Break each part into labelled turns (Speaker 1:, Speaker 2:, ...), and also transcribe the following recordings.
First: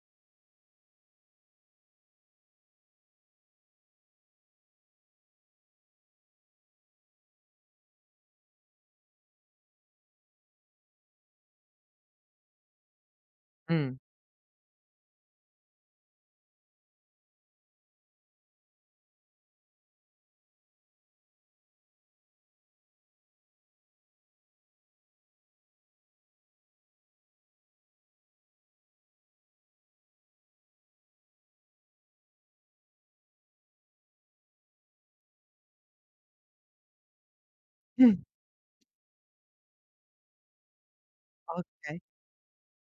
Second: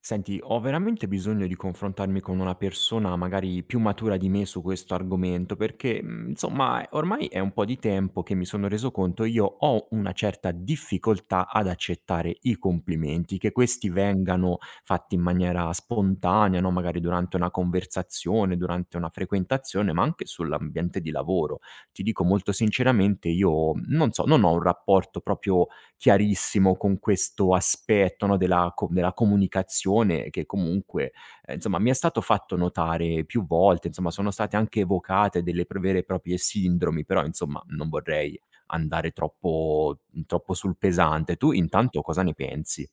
Speaker 1: Senti, ho veramente bisogno di confrontarmi con una persona magari più matura di me su questo argomento, perché insomma ormai è un po' di tempo che mi sono reso conto io ho una certa difficoltà ad accettare i complimenti, che questi
Speaker 2: Mh.
Speaker 1: vengano fatti in maniera spontanea, no? Magari durante una conversazione, durante una frequentazione, ma anche sull'ambiente di lavoro. Ti dico molto sinceramente, io non so, non ho un rapporto proprio chiarissimo con questo aspetto, no, della co della comunicazione che comunque, insomma mi è stato fatto notare più volte, insomma sono state anche evocate delle p vere e proprie sindromi, però insomma non
Speaker 2: Mh.
Speaker 1: vorrei andare troppo troppo sul pesante. Tu
Speaker 2: Okay.
Speaker 1: intanto cosa ne pensi?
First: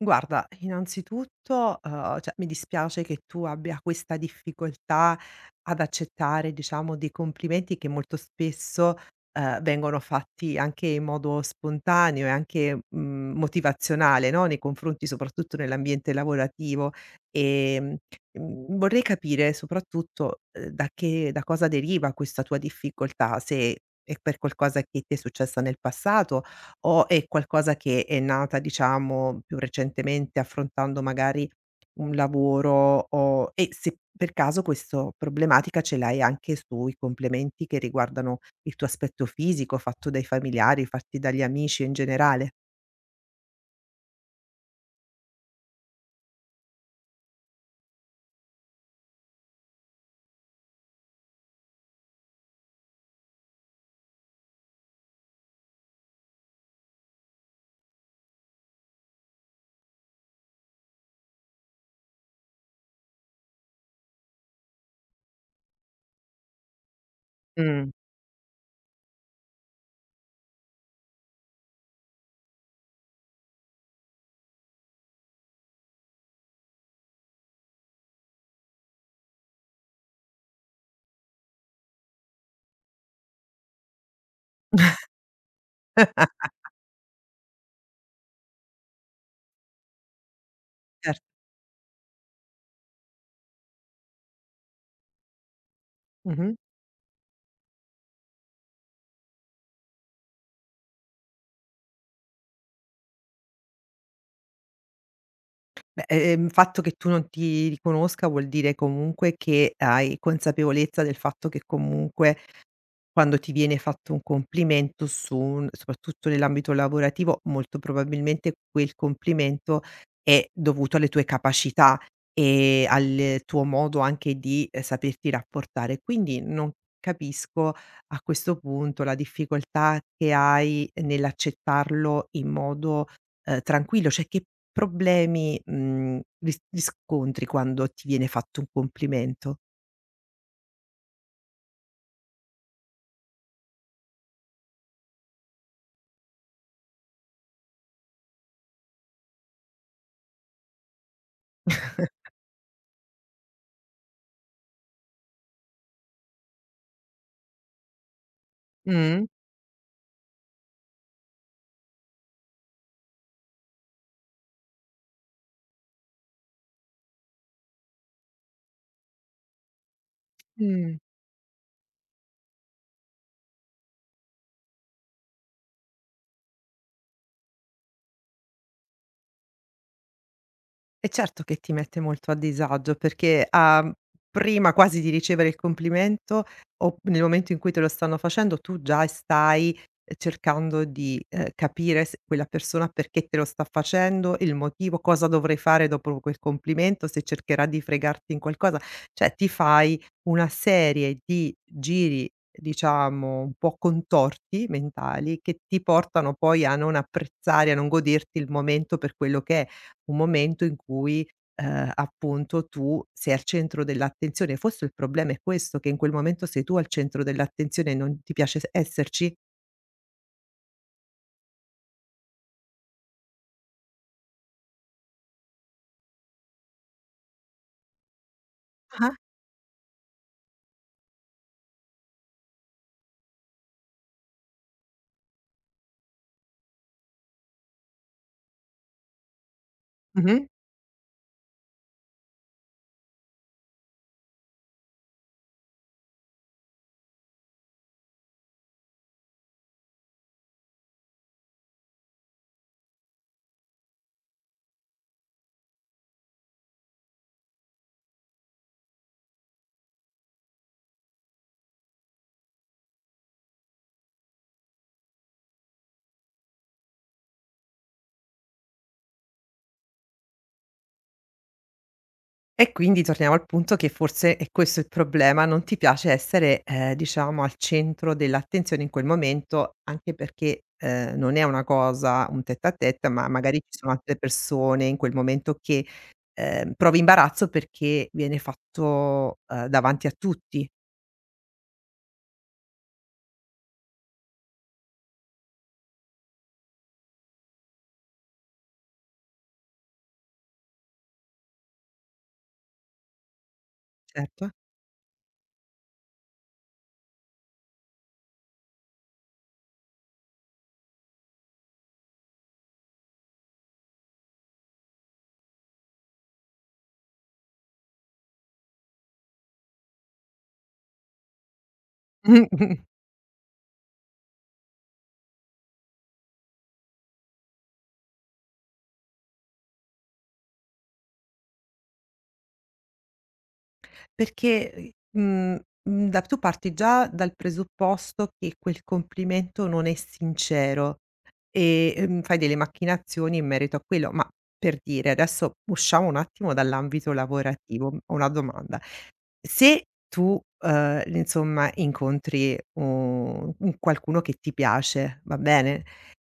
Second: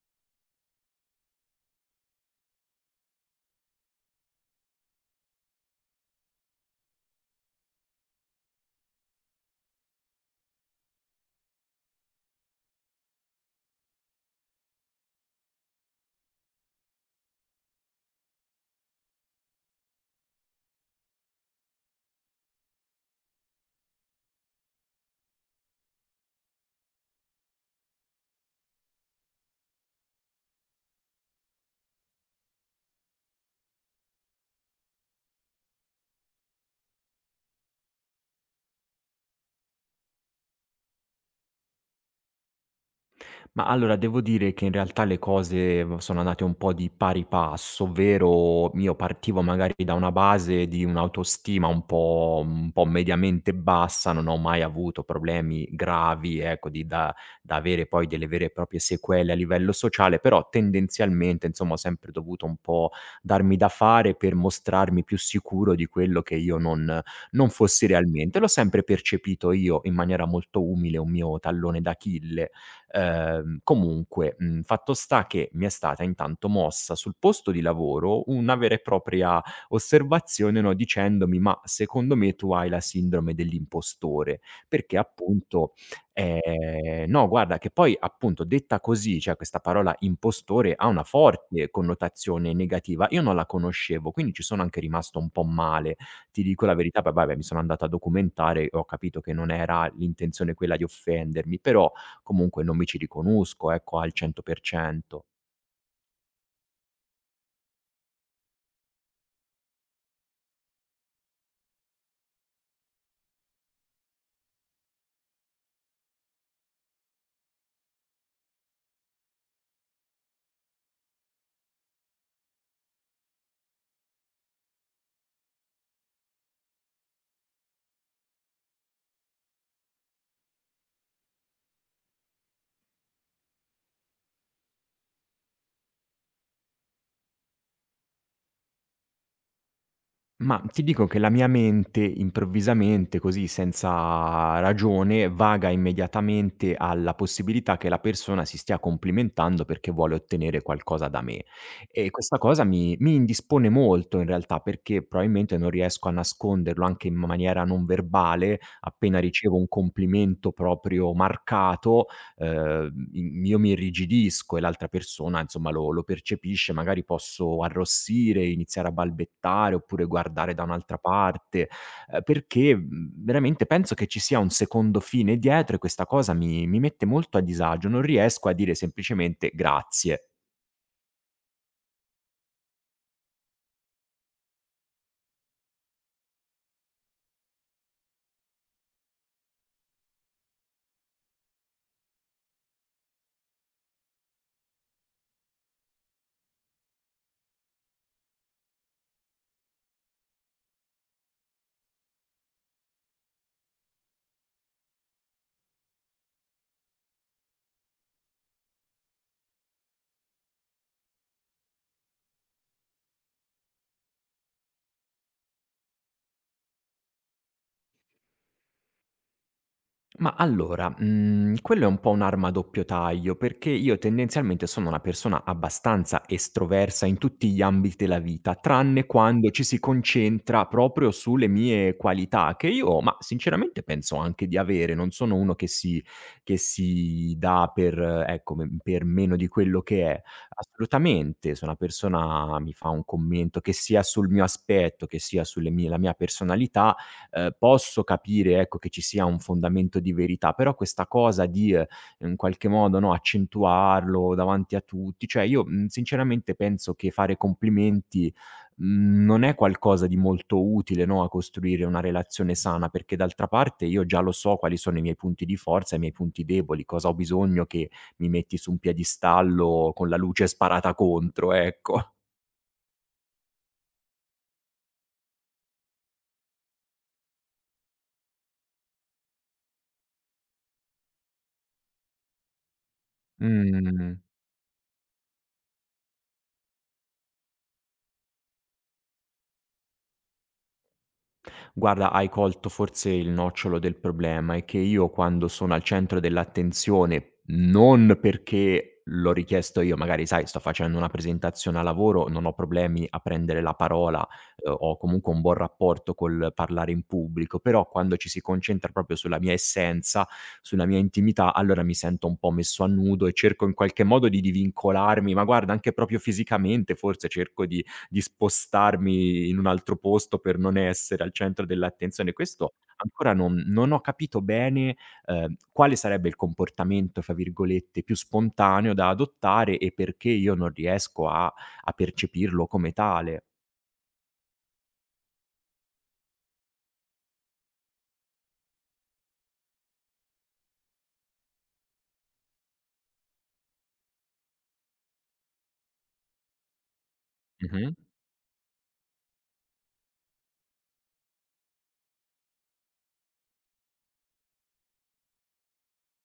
Speaker 2: Guarda, innanzitutto, cioè mi dispiace che tu abbia questa difficoltà ad accettare, diciamo, dei complimenti che molto spesso, vengono fatti anche in modo spontaneo e anche, motivazionale, no, nei confronti soprattutto nell'ambiente lavorativo. Ehm, Vorrei capire soprattutto, da cosa deriva questa tua difficoltà, se è per qualcosa che ti è successa nel passato o è qualcosa che è nata, diciamo, più recentemente affrontando magari un lavoro o e se per caso questo problematica ce l'hai anche sui complimenti che riguardano il tuo aspetto fisico, fatto dai familiari, fatti dagli amici in generale?
Speaker 1: Ma allora devo dire che in realtà le cose v sono andate un po' di pari passo, ovvero io partivo magari da una base di un'autostima un po' mediamente bassa, non ho mai avuto problemi gravi, ecco, di da da avere poi delle vere e proprie sequele a livello sociale, però tendenzialmente, insomma, ho sempre dovuto un po' darmi da fare per mostrarmi più sicuro di quello che io non fossi
Speaker 2: Mh,
Speaker 1: realmente. L'ho sempre percepito io, in maniera molto umile, un mio tallone d'Achille. Comunque, fatto sta che mi è stata intanto mossa sul posto di lavoro una vera e propria osservazione, no, dicendomi: "Ma secondo me tu hai la sindrome dell'impostore", perché appunto no guarda che poi appunto detta così, cioè questa parola impostore ha una
Speaker 2: cer
Speaker 1: forte connotazione negativa. Io non la conoscevo, quindi ci sono anche rimasto un po' male. Ti
Speaker 2: mh-mh.
Speaker 1: dico la verità, poi vabbè mi sono andato a documentare e ho capito che non era l'intenzione quella di offendermi, però comunque non mi ci riconosco, ecco, al 100%.
Speaker 2: Beh, il fatto che tu non ti riconosca vuol dire comunque che hai consapevolezza del fatto che comunque, quando ti viene fatto un complimento su un soprattutto nell'ambito lavorativo, molto probabilmente quel complimento è dovuto alle tue capacità e al tuo modo anche di, saperti rapportare. Quindi non capisco a questo punto la difficoltà che hai nell'accettarlo in modo, tranquillo, cioè che problemi, riscontri quando ti viene fatto un complimento?
Speaker 1: Ma ti dico che la mia mente improvvisamente, così senza ragione, vaga immediatamente alla possibilità che la persona si stia complimentando perché vuole ottenere qualcosa da me. E questa cosa mi indispone molto in realtà perché probabilmente non riesco a nasconderlo anche in maniera non verbale, appena
Speaker 2: Mh,
Speaker 1: ricevo un complimento proprio marcato, in io mi irrigidisco e l'altra persona insomma lo percepisce, magari posso arrossire, iniziare a balbettare oppure guardare da un'altra
Speaker 2: mh.
Speaker 1: parte, perché, veramente penso che ci sia un secondo fine dietro e questa cosa mi mette molto a disagio, non riesco a dire semplicemente: "Grazie".
Speaker 2: E certo che ti mette molto a disagio perché, a prima quasi di ricevere il complimento o nel momento in cui te lo stanno facendo, tu già stai cercando di, capire se quella persona perché te lo sta facendo, il motivo, cosa dovrei fare dopo quel complimento, se cercherà di fregarti in qualcosa. Cioè ti fai una serie di giri, diciamo, un po' contorti mentali che ti portano poi a non apprezzare, a non goderti il momento per quello che è un momento in cui, appunto tu sei al centro dell'attenzione. Forse il problema è questo, che in quel momento sei tu al centro dell'attenzione e non ti piace s esserci?
Speaker 1: Ma allora, quello è un po' un'arma a doppio taglio, perché io tendenzialmente sono una persona abbastanza estroversa in tutti gli ambiti della vita, tranne
Speaker 2: Ah-ah.
Speaker 1: quando ci si concentra proprio sulle mie qualità che io, mah, sinceramente penso anche di avere. Non sono uno che si dà per ecco, me per meno di quello che è.
Speaker 2: Mh-mh.
Speaker 1: Assolutamente, se una persona mi fa un commento, che sia sul mio aspetto, che sia sulle mie la mia personalità, posso capire, ecco, che ci sia un fondamento di verità, però questa cosa di, in qualche modo, no, accentuarlo davanti a tutti, cioè io, sinceramente penso che fare complimenti, non è qualcosa di molto utile, no, a costruire una relazione sana, perché d'altra parte io già lo so quali sono i miei punti di forza e i miei punti deboli, cosa ho bisogno che mi metti su un piedistallo con la luce sparata contro, ecco.
Speaker 2: E quindi torniamo al punto che forse è questo il problema, non ti piace essere, diciamo al centro dell'attenzione in quel momento, anche perché, non è una cosa un tête à tête, ma magari ci sono altre
Speaker 1: Mh.
Speaker 2: persone in quel momento che, provi imbarazzo perché viene fatto, davanti a tutti.
Speaker 1: Guarda, hai colto forse il nocciolo del problema, è che io quando sono al centro dell'attenzione, non perché l'ho richiesto io, magari sai, sto facendo una presentazione a lavoro, non ho problemi a prendere la parola,
Speaker 2: Certo.
Speaker 1: ho comunque un buon rapporto col parlare in pubblico, però quando ci si concentra proprio sulla mia essenza, sulla mia intimità, allora mi sento un po' messo a nudo e cerco in qualche modo di divincolarmi, ma guarda, anche proprio fisicamente forse cerco di spostarmi in un altro posto per non essere al centro dell'attenzione. Questo ancora non ho capito bene, quale sarebbe il "comportamento" fra virgolette, più spontaneo da adottare e perché io non riesco a a percepirlo come tale.
Speaker 2: Perché, mhmm, mhmm, da tu parti già dal presupposto che quel complimento non è sincero, e, fai delle macchinazioni in merito a quello. Ma per dire, adesso usciamo un attimo dall'ambito lavorativo,
Speaker 1: Mh-mh.
Speaker 2: ho una domanda: se tu, insomma incontri un qualcuno che ti piace, va bene,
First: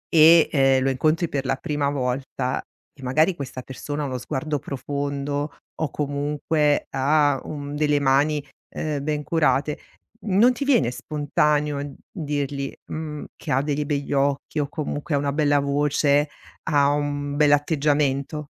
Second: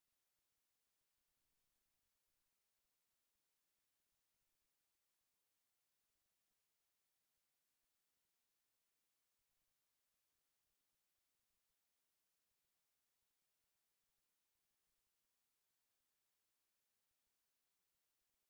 Speaker 2: e, lo incontri per la prima volta e magari questa persona ha uno sguardo profondo o comunque ha un delle mani, ben curate, non ti viene spontaneo dirgli, che ha degli begli occhi o comunque ha una bella voce, ha un bell'atteggiamento?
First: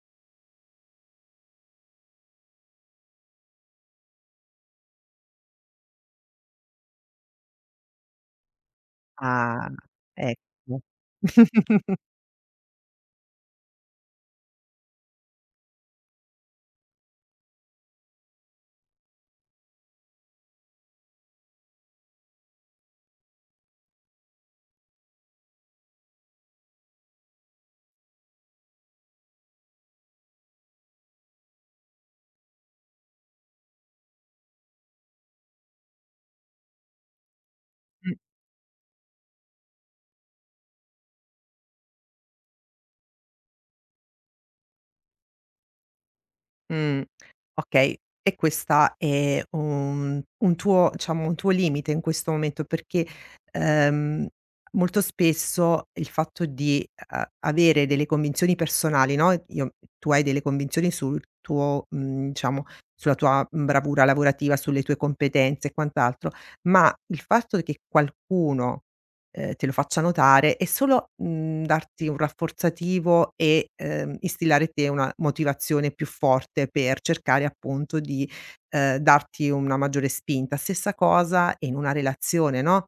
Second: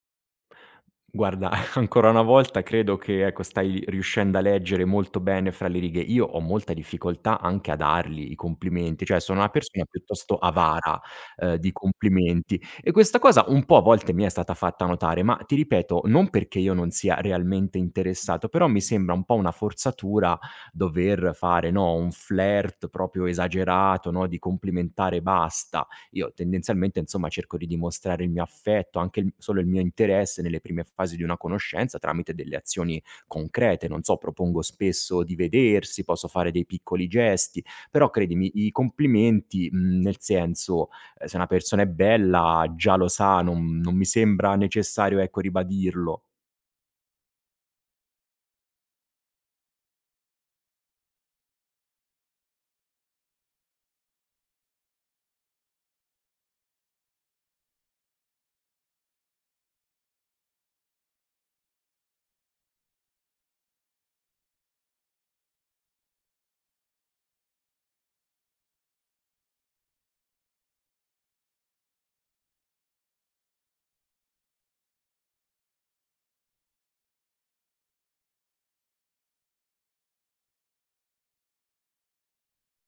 Speaker 1: Guarda, ancora una volta credo che, ecco, stai riuscendo a leggere molto bene fra le righe. Io ho molta difficoltà anche a dargli i complimenti, cioè sono una
Speaker 2: Ah,
Speaker 1: persona piuttosto
Speaker 2: ecco.
Speaker 1: avara, di complimenti e questa cosa un po' a volte mi è stata fatta notare, ma ti ripeto, non perché io non sia realmente interessato, però mi sembra un po' una forzatura dover fare, no, un flirt proprio esagerato, no, di complimentare e basta. Io tendenzialmente insomma cerco di dimostrare il mio affetto, anche solo il mio interesse nelle prime fasi di una conoscenza tramite delle azioni concrete, non so, propongo spesso di vedersi, posso fare dei piccoli gesti, però credimi, i complimenti, nel senso, se una persona è bella, già lo sa, non mi sembra necessario, ecco, ribadirlo.
Speaker 2: Mh, okay. E questa è un tuo diciamo, un tuo limite in questo momento perché, ehm, molto spesso il fatto di a avere delle convinzioni personali, no, io tu hai delle convinzioni sul tuo diciamo, sulla tua bravura lavorativa, sulle tue competenze e quant'altro, ma il fatto che qualcuno, te lo faccia notare e solo, darti un rafforzativo e, instillare in te una motivazione più forte per cercare appunto di, darti una maggiore spinta. Stessa cosa in una relazione, no,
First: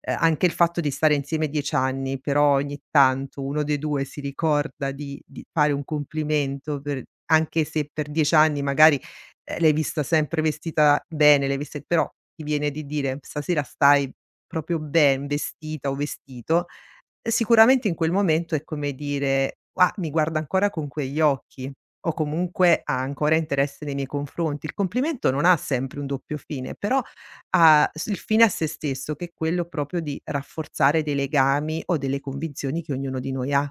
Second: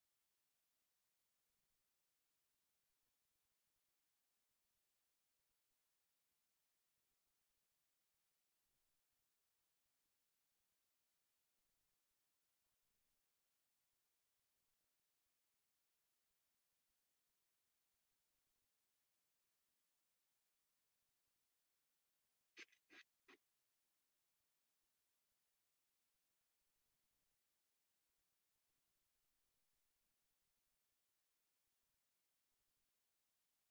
Speaker 2: anche il fatto di stare insieme 10 anni, però ogni tanto uno dei 2 si ricorda di fare un complimento per, anche se per 10 anni magari, l'hai vista sempre vestita bene, l'hai viste, però ti viene di dire: "Stasera stai proprio ben vestita o vestito", sicuramente in quel momento è come dire: "Ah, mi guarda ancora con quegli occhi" o comunque ha ancora interesse nei miei confronti. Il complimento non ha sempre un doppio fine, però ha s il fine a sé stesso, che è quello proprio di rafforzare dei legami o delle convinzioni che ognuno di noi ha.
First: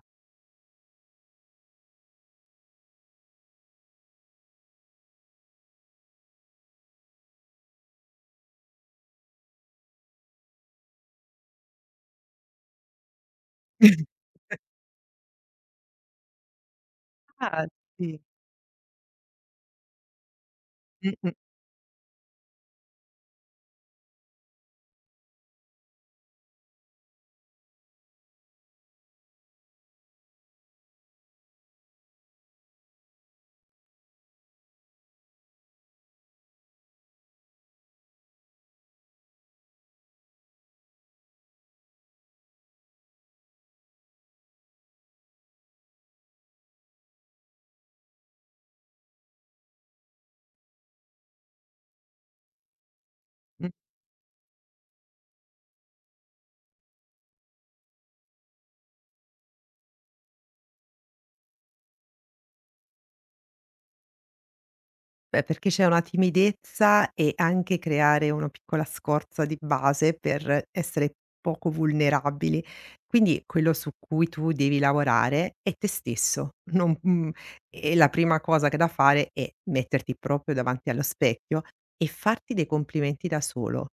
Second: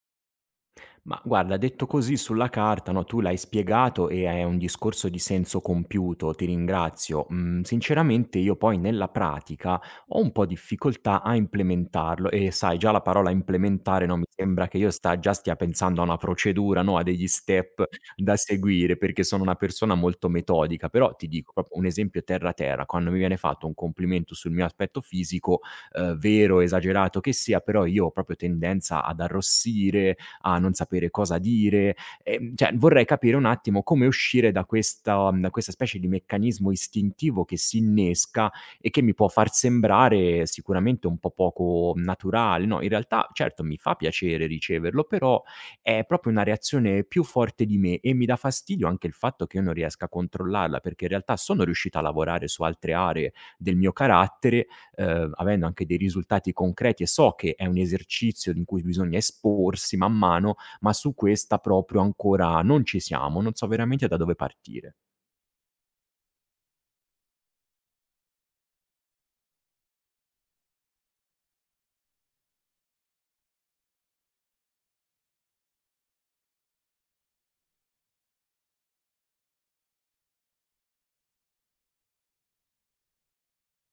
Speaker 1: Ma guarda, detto così sulla carta, no, tu l'hai spiegato e è un discorso di senso compiuto, ti ringrazio. Sinceramente io poi nella pratica ho un po' difficoltà a implementarlo e sai, già la parola implementare, no, mi sembra che io già stia pensando a una procedura, no, a degli
Speaker 2: Ah,
Speaker 1: step
Speaker 2: sì.
Speaker 1: da seguire, perché sono una persona molto metodica, però ti
Speaker 2: Mh-mh.
Speaker 1: dico proprio un esempio terra terra, quando mi viene fatto un complimento sul mio aspetto fisico, vero, esagerato che sia, però io ho proprio tendenza ad arrossire, a non sapere cosa dire. Cioè vorrei capire un attimo come uscire da questa da questa specie di meccanismo istintivo che si innesca e che mi può far sembrare sicuramente un po' poco naturale, no, in realtà certo mi fa piacere riceverlo, però è proprio una reazione più forte di me e mi dà fastidio anche il fatto che io non riesca a controllarla, perché in realtà sono riuscito a lavorare su altre aree
Speaker 2: Mh.
Speaker 1: del mio carattere avendo anche dei risultati concreti e so che è un esercizio in cui bisogna esporsi man mano, ma su questa proprio ancora non ci siamo, non so veramente da dove partire.
Speaker 2: Beh, perché c'è una timidezza e anche creare una piccola scorza di base per essere poco vulnerabili. Quindi quello su cui tu devi lavorare è te stesso. Non mhmm, E la prima cosa che da fare è metterti proprio davanti allo specchio e farti dei complimenti da solo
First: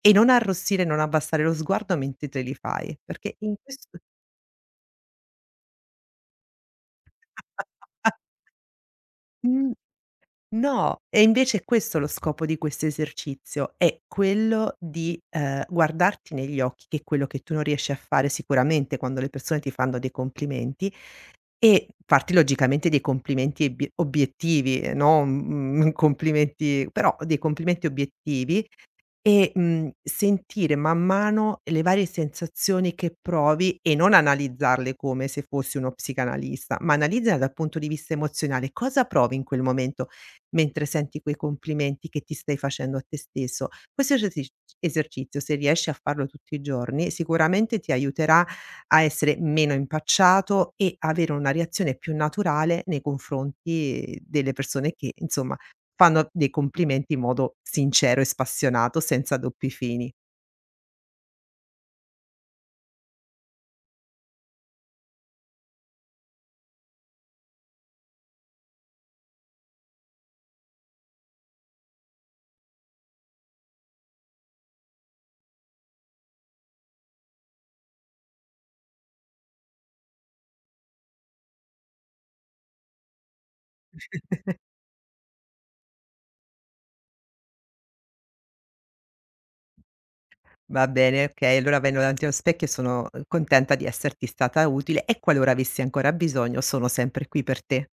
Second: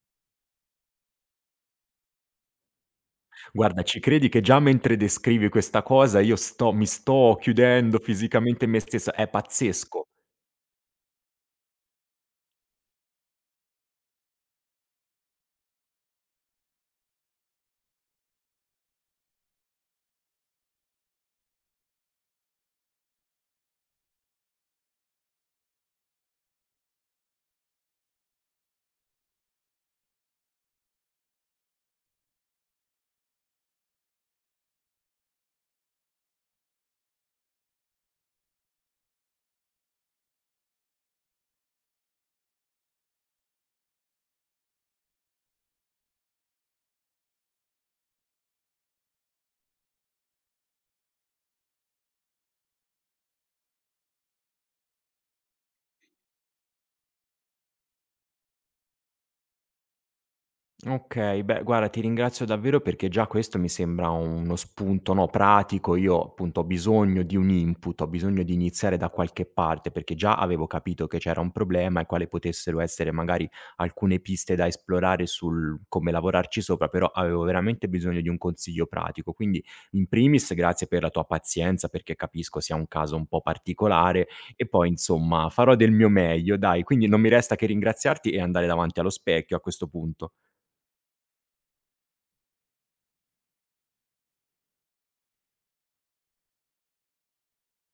Speaker 2: e non arrossire, non abbassare lo sguardo mentre te li fai, perché in
Speaker 1: Guarda,
Speaker 2: questo
Speaker 1: ci credi che già mentre descrivi questa cosa io sto mi sto chiudendo fisicamente in me stesso, è
Speaker 2: mh.
Speaker 1: pazzesco.
Speaker 2: No, e invece è questo lo scopo di questo esercizio, è quello di, guardarti negli occhi, che è quello che tu non riesci a fare sicuramente quando le persone ti fanno dei complimenti, e farti logicamente dei complimenti ebie obiettivi, non, complimenti, però dei complimenti obiettivi e, sentire man mano le varie sensazioni che provi e non analizzarle come se fossi uno psicanalista, ma analizzala dal punto di vista emozionale. Cosa provi in quel momento mentre senti quei complimenti che ti stai facendo a te stesso? Questo esercizio, se riesci a farlo tutti i giorni, sicuramente ti aiuterà a essere meno impacciato e avere una reazione più naturale nei confronti delle persone che, insomma, fanno dei complimenti in modo sincero e spassionato, senza doppi fini.
Speaker 1: Okay, beh guarda ti ringrazio davvero perché già questo mi sembra uno spunto, no, pratico. Io appunto ho bisogno di un input, ho bisogno di iniziare da qualche parte, perché già avevo capito che c'era un problema e quale potessero essere magari alcune piste da esplorare sul come lavorarci sopra, però avevo veramente bisogno di un consiglio pratico. Quindi in primis grazie per la tua pazienza, perché capisco sia un caso un po' particolare e poi insomma farò del mio meglio dai, quindi non mi resta che ringraziarti e andare davanti allo specchio a questo punto.
Speaker 2: Va bene, okay, allora vengo davanti allo specchio e sono, contenta di esserti stata utile e qualora avessi ancora bisogno sono sempre qui per te.